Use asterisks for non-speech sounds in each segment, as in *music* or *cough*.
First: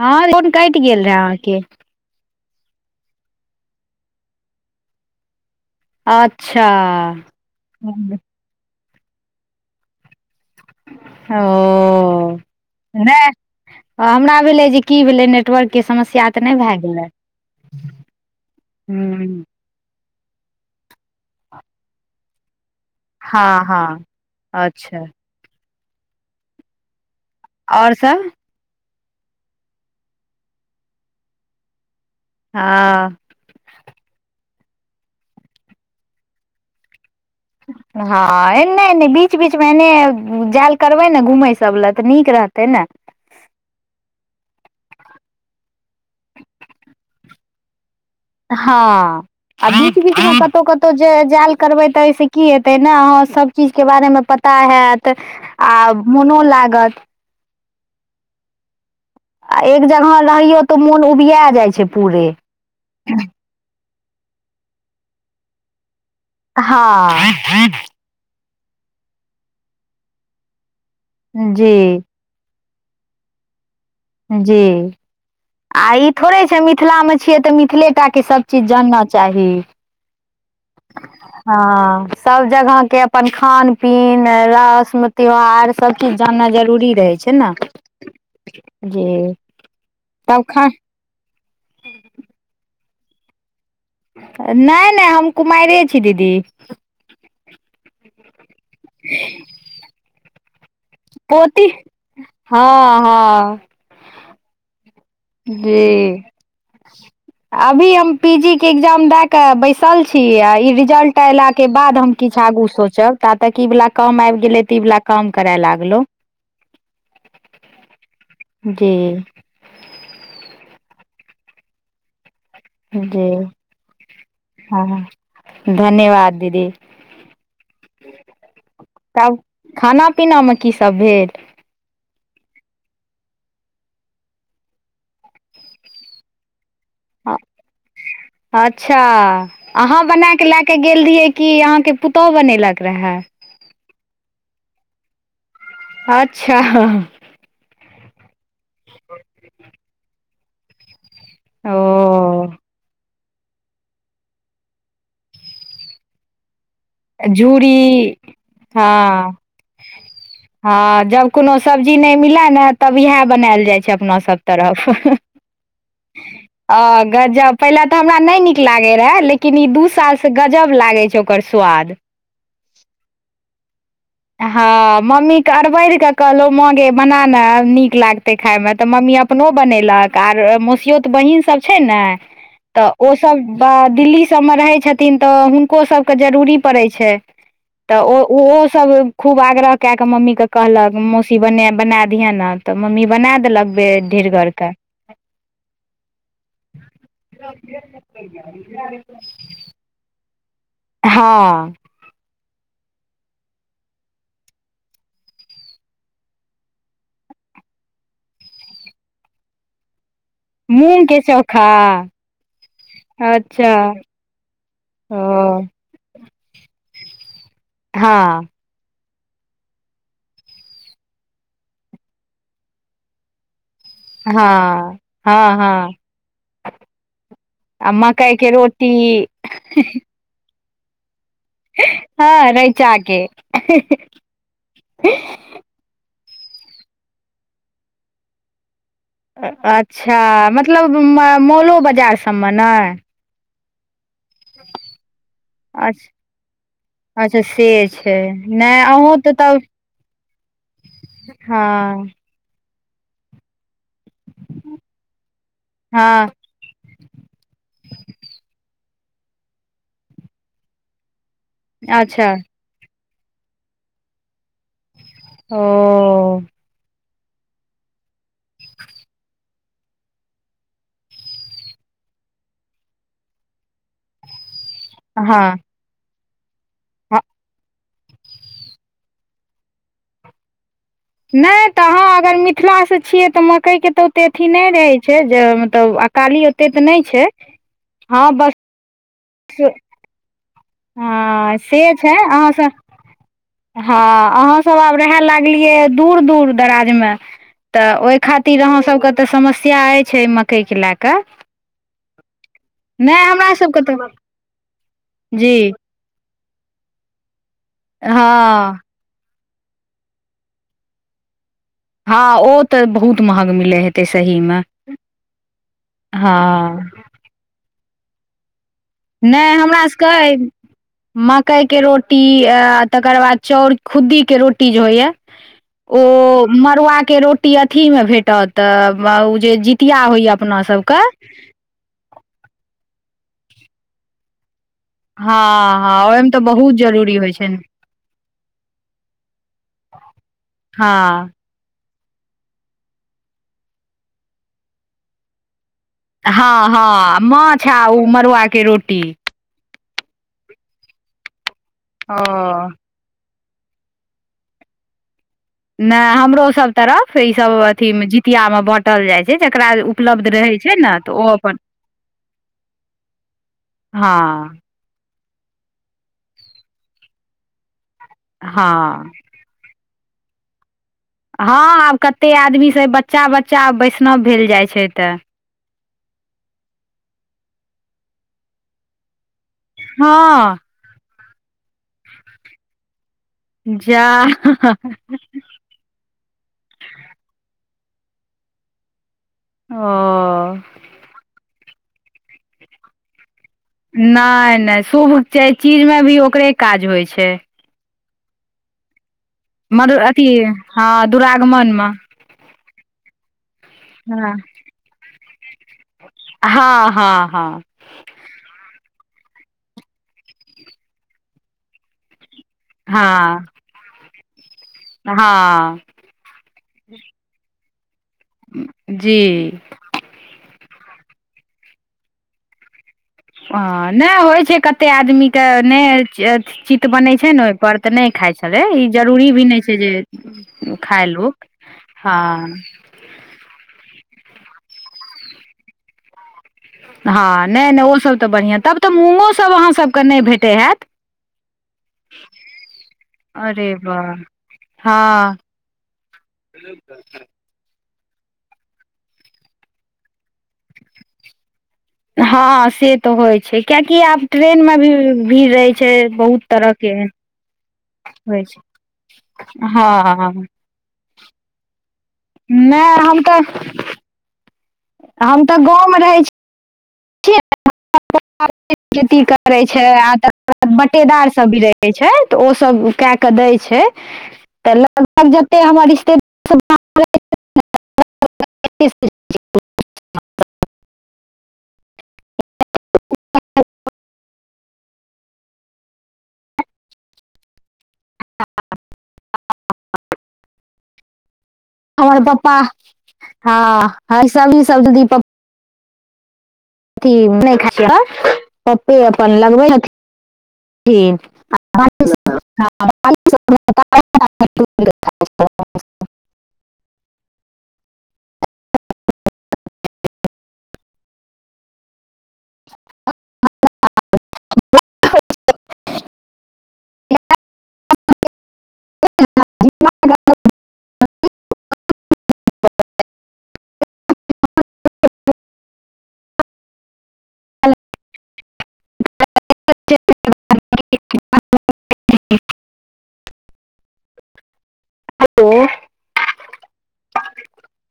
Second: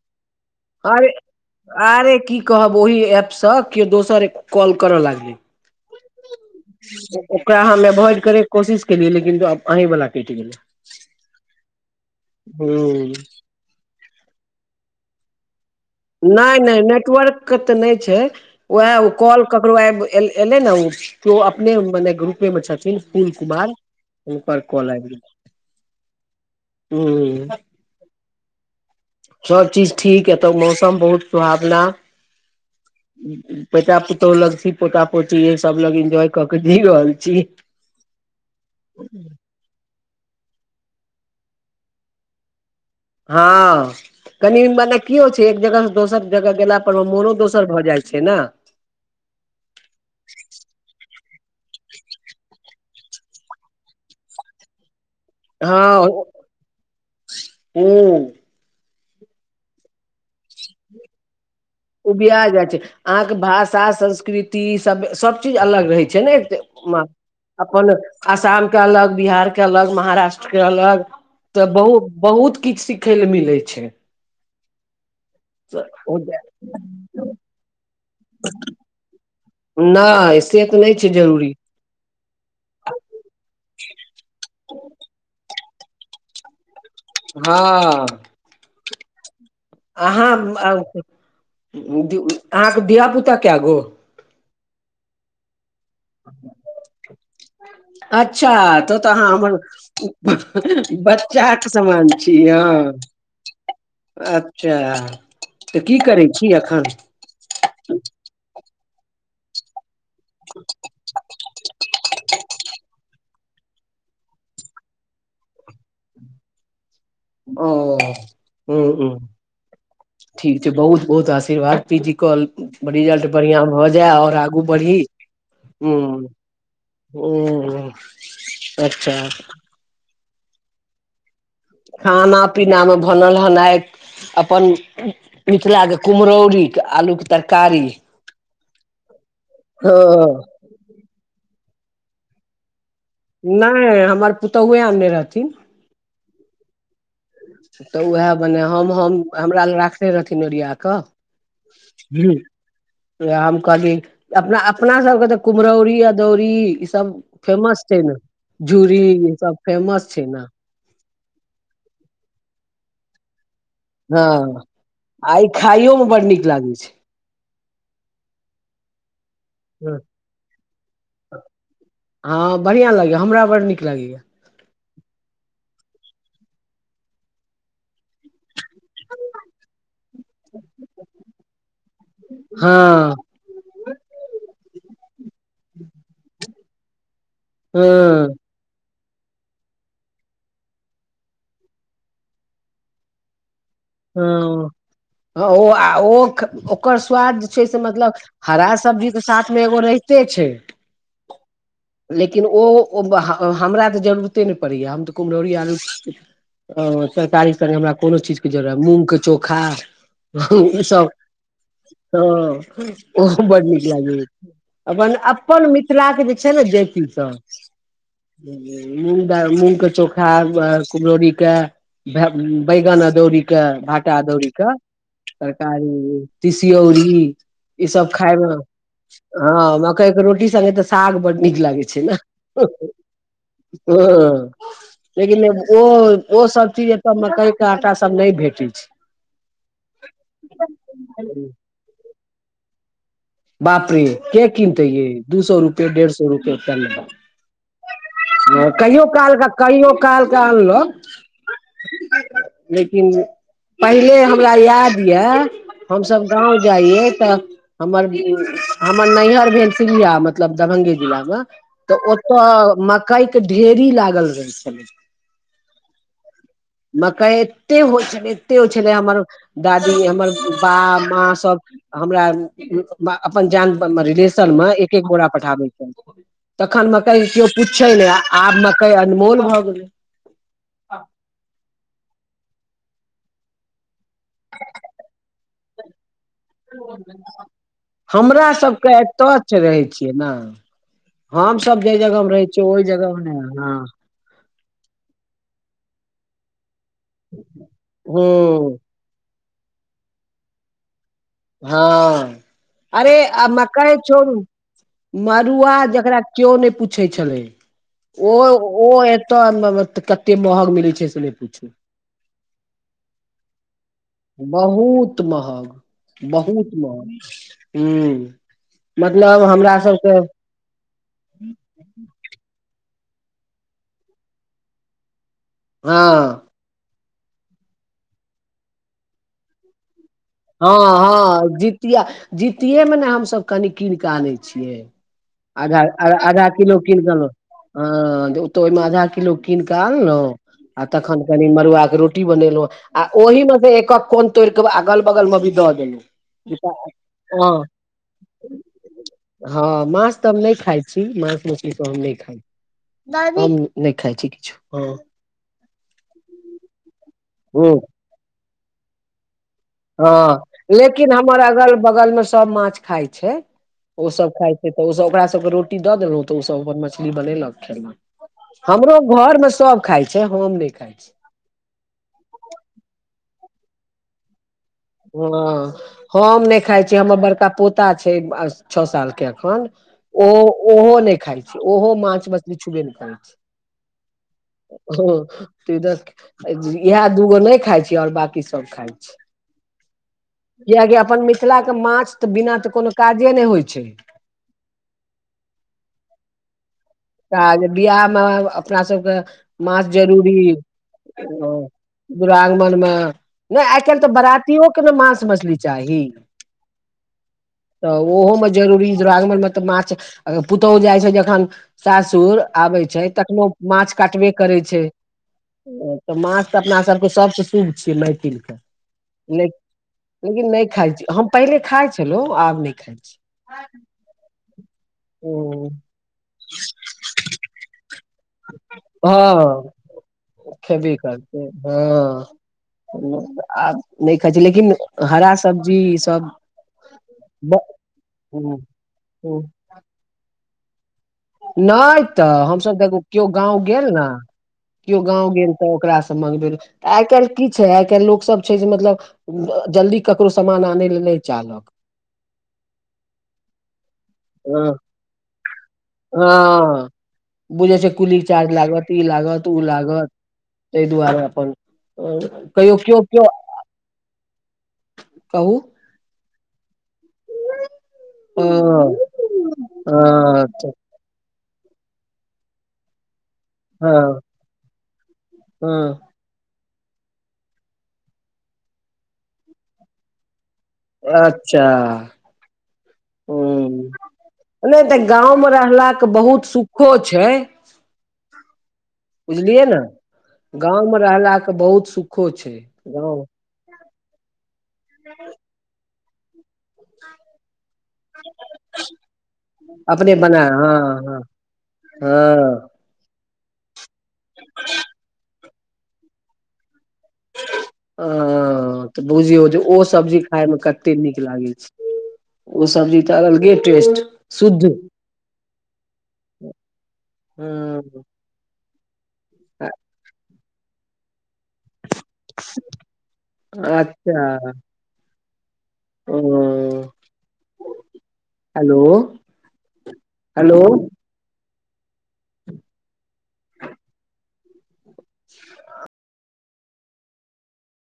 हँ फोन कटि गेल अरे रहे अहाँके अरे की कहब ओहिी ऐपसँ केओ दोसर कॉल करय लागलै अच्छा ओकरा हम एभोइड करै के कोशिश केलियै लेकिन आहीं वला कटि गेलै ओ हूँ हमरा भेलै की भेलै नेटवर्क के समस्या तऽ नहि भए नहि गेलै नेटवर्कके तऽ नहि छै उएह ओ हूँ कॉलके आ एले ने उ ओ अपने मने ग्रुपे मे छथिन फुल हँ कुमार हँ हुनकर कॉल अच्छा आइब गेलई आओर सब सभचीज ठीक एतय मौसम बहुत सुहावना हँ बेटा पुतौह लग छी पोता पोती सब लग इन्जॉय क के जी रहल छी हँ ए नहि नहि बीच बीच पाँच महिने जाय ल करबै ने घूमै सब लए तऽ नीक रहतै ने हँ कनि मने की हो छै एक जगह से दोसर जगह गेला पर मे मोनो दोसर भऽ जाइ छै ने हँ आ बीच बीच मे कतहु कतहु जाल करबै तऽ एहिहिसँ की हेतै ने अहाँ सब चीज के बारे मे पता हैत आ मोनो लागत हू आ एक जगह रहियौ तऽ मोन उबिया जाइ छै पूरे उबिया जाय छै अहा के भाषा संस्कृति सब सब चीज अलग रहे छै छै नहि एक म हँ अपन आसाम के अलग बिहार के अलग महाराष्ट्र के अलग तऽ जी बहुत बहुत किछ सिखे ले मिले छै जी आ ई थोड़े छै मिथिला में छियै तऽ मिथिलेटाके सभचीज जानना चाही नहि से तऽ नहि छै जरूरी हँ सब जगह के अपन खान पीन रस्म त्योहार सब चीज जानना जरूरी रहे छै ने हँ जी अहाँ तब खा अहाँके धिया पुता कै गो नहि नहि हम कुमारे छी दीदी अच्छा तऽ तऽ अहा हमर पोती बच्चाके समान छिय हँ हँ अ अच्छा तऽ की जी करै छी एखन अभी हम पीजी के एग्जाम द के बैसल छी आ ई रिजल्ट एला के बाद हम किछु आगू सोचब ता तक ई वला कम आबि गेलै तऽ ई वला कम करय लागलौ ओ ह जी ह ठीक छै बहुत बहुत आशीर्वाद पीजी कॉल जी रिजल्ट बढ़िया भऽ जाय ओर आगू बढ़ी हँ ह धन्यवाद दीदी ओ अच्छा तब खाना पीनामे की सब भेल खाना पीना मे भनल हन आइ अपन मिथिलाक के कुम्हरौरी आलूके ह तरकारी अच्छा हँ अहाँ बनाकऽ लेक गेल रहियै कि अहाँके पुतोहुक बनेलक रहए नहि हमर पुतोए आनय रहथिन अच्छा हँ तऽ उएह बने हम हम हमरा लग राखनेे रहथिन ओरिया कऽ ह ओ हम कहली अपना अपना सबके तऽ कुम्हरौरी अदौरी सब फेमस छै झूरी ने झूरी ई सब फेमस छै ने ह जब कोनो सब्जी न मिले ने तब इएहे बनायल जाय छै अपना सब हँ तरफ आ ई खाइयो मे बड नीक लागै आ गजब पहिले तऽ हमरा नहि नीक लागे रहय लेकिन ई दू छै साल से गजब लागै छै ओकर स्वाद हँ बढ़िया लागैए हमरा बड़ नीक लगैया हँ मम्मीके अरबड़ कऽ कहलहुँ माँ गे बना ने नीक लागतै खायमे तऽ मम्मी अपनो बनेलक आर मसियोत बहीनसभ छै ने हँ तऽ ओसभ ब दिल्ली सभमे रहै छथिन तऽ हुनको सभके जरूरी पड़ै छै तऽ हँ ओ सब खूब आग्रह कए कऽ मम्मी केँ कहलक मौसी ब बना दिहे ने तऽ मम्मी बना देलक ढीर घरके ह ओ आ ओ ओकर स्वाद जे छै से मतलब हरा सब्जीके साथ मे एगो रहिते छै हँ लेकिन ओ ह हम हमरा तऽ जरूरते नहि पड़ैए हम तऽ कुम्हरौरी आलू ओ तरकारी स हमरा कोनो चीजके जरूरत मूँगके चोखा मूंग सब के चोखा ह ओहो बड अच्छा नीक लाग अपन ओ अपन मिथिलाके जे छै ने जाैटीसभ हँ मुंग मुंग के चोखा कुमरौरी के बैगन दौरी क कटा दौरी के हँ हँ हँ तरकारी तिसियौरी ई आ सब मकई खायमे के रोटी हँ मकइके रोटी सङ्गे तऽ साग बड्ड नीक लागै छै ने हँ रैचा के ओ लेकिन ओ ओ सब चीज एतय मकई के आटा सब नहि भेटै छै अच्छा मतलब मॉलो बाजार सभमे नै बाप रे के किनते ये दू सौ रूपए अच्छा डेढ़ सौ रुपए लेब अच्छा से छै नहि कहियो अहूँ तऽ काल तब कहियो कालके आनलो हँ लेकिन पहिले हमरा याद यऽ हमसभ हँ गाँव जाइए तऽ हमर हमर नैहर भेल सिया मतलब दरभंगे जिला मे तऽ अच्छा ओतऽ कैक ढेरी लागल रहै छलै ओ मकइ तऽ होइ छलै, तऽ होइ छलै हमर। दादी हमर बा माँ सभ हमरा अपन जान रिलेशनमे एक एक गोरा हँ पठाबे छै तखन मकाइ क पुछे ने आब मकइ अनमोल भऽ गेलै। नइ तऽ अहाँ अगर मिथिलासँ छियै तऽ मकइके तऽ ओते अथि नइ रहै छै जे मतलब अकाली से तऽ नइ छै हँ बस। एतच रहै छियै ने हँ हम सभ जे से छै जगहमे रहै छियै अहाँसँ ओइ जगह मे ह सभ रहै लागलिए है दूर-दूर दराज में तो ओइ खातिर हूँ आहा सभके तऽ समस्या अछि छै। मकईके लए कऽ हँ आरे नहि आ हमरा सबके मकइ तऽ छोड़ू। जी मरुआ जेकरा क्यो नइ पूछै छलै। हँ ओहो ओ टाउनमे कते महग मिलै छै से नहि पुछु हँ, ओ तऽ बहुत महग मिलै है। बहुत महग हँ बहुत महग हू नै हमरास केहै मकईके रोटी तकर बाद चौर खुद्दी के रोटी जे होइया *inaudible* ओ मड़ुआके रोटी अथीमे भेटत ओ जे जितिया होइए हँ, हँ, जितिया जितियेमे ने हमसभ कनि कीन कऽ आनै छियै हँ आधा, हँ ओहिमे तऽ आधा बहुत किलो किन जरूरी गल होइ छै हँ, तऽ ओहिमे आधा किलो कीन कऽ आनलौ आ हँ तखन कनि मड़ुआके रोटी बनेलो आ ओहिमे से एकक कोन तोड़ कऽ अगल बगल मे भी दऽ देलू। हँ हँ, माछ आ ओ मड़ुआके रोटी हँ, माछ तऽ हम नइ खाइ छी माछ मछलीसभ हम नइ ओ खाइ हम नइ खाइ छी किछु ह नइ हमरो सभ तरफ ई सभ हूँ अथी मे जीतिया मे बाँटल जाय छै जेकरा उपलब्ध हँ, रहै छै ने लेकिन तऽ ओ हमर अपन अगल बगलमे सभ माछ खाइ छै ओसभ खाइ हँ छै तऽ ओसभ ओकरा सभके रोटी दऽ देलहुँ तऽ ओसभ अपन मछली बनेलक खेलक हमरो हँ घरमे सभ खाय छै हम नइ खाइ छी हँ, आब कते आदमीसे बच्चा बच्चा वैष्णव भेल जाइ छै तऽ हँ, हम नइ खाय छी हमर बड़का पोता छै। छओ सालके अखन ओ हँ ओहो नइ खाइ छै ओहो माछ मछली छुबे नइ खाइ छै जा हू बस इएह दूगो नइ खाय छै। और बाकी सभ खाय छी ह कियाकि अपन मिथिलाके माछ तऽ बिना तऽ कोनो काजे ने होइ छै। नइ, नइ शुभ छै, चीजमें भी ओकरे काज होइ छै बिआहमे अपना सभके माछ मर अथी जरूरी हँ दुरागमन मे दुरागमनमे एखन तऽ हँ बरातियोके ने मांस मछली चाही हँ हँ हँ तऽ ओहोमे जरूरी दुरागमनमे तऽ माछ पुतौहु जाइ छै जखन सासुर आबे छै हँ तखनो माछ काटबे करै छै। हँ। तऽ माछ तऽ अपना सभके सभसँ शुभ छियै मैथिल जी। लेकिन नइ खाइ छी हम पहिले खाइ छलहु आब नइ खाइ छी ओ नइ होइ छै कते आदमीके ओ नइ। चित बनै छै ने ओइ पर तऽ नइ खाइ छलै ई जरूरी भी नइ हँ छै जे खेबे खायलू करतै हँ आब नइ खाइ छै लेकिन हरा सब्जी ईसब हँ नै नै ओसब तऽ बढ़िआँ तब तऽ मूँगोसब अहाँसबके नइ भेटैत हैत नै तऽ हमसब एगो केओ गाँव अरे गेल न वाह क्यो गाँव हँ गेल तऽ ओकरासँ मंगबेलौं तऽ आइ काल्हि की छै आइ काल्हि लोकसब छै जे मतलब जल्दी ककरो सामान आनय लए नइ चाहलक हँ से तऽ होय छै क्याकि आब ट्रेन हँ में भी भीड़ रहय छै बहुत तरह के हँ एहन बुझै छै कुली चार्ज लागत ई लागत उ हँ लागत तहि दुआरे अपन कहियो नहि क्यो हम क्यो तऽ हम तऽ गाँवमे रहैत छी हँ खेती करै छै आ हँ तकर बाद बटेदार सब भी रहै छै *unintelligible* छै तऽ ओसभ कए कऽ दै छै हँ तऽ लगभग जते हमर हँ रिश्ते *unintelligible* अच्छा ह नइ तऽ गाँंव में रहला के बहुत सुखो छै बुझलियै ने गाँंव मे रहला के बहुत हमर सुखो छै पप्पा गाँव हँ सब ई सब दी *unintelligible* नहि ख *unintelligible* पप्पे अपन लगबै *unintelligible* अपने बना हँ थि हँ हँ ता *unintelligible* *unintelligible* ह तऽ बुझियौ जे ओ सब्जी खायमे कते नीक लागै छै ओ सब्जी त अलगे टेस्ट शुध ह्म *unintelligible* अच्छा उं हेलो हेलो ह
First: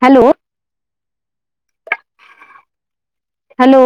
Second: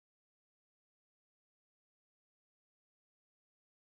हेलो हेलो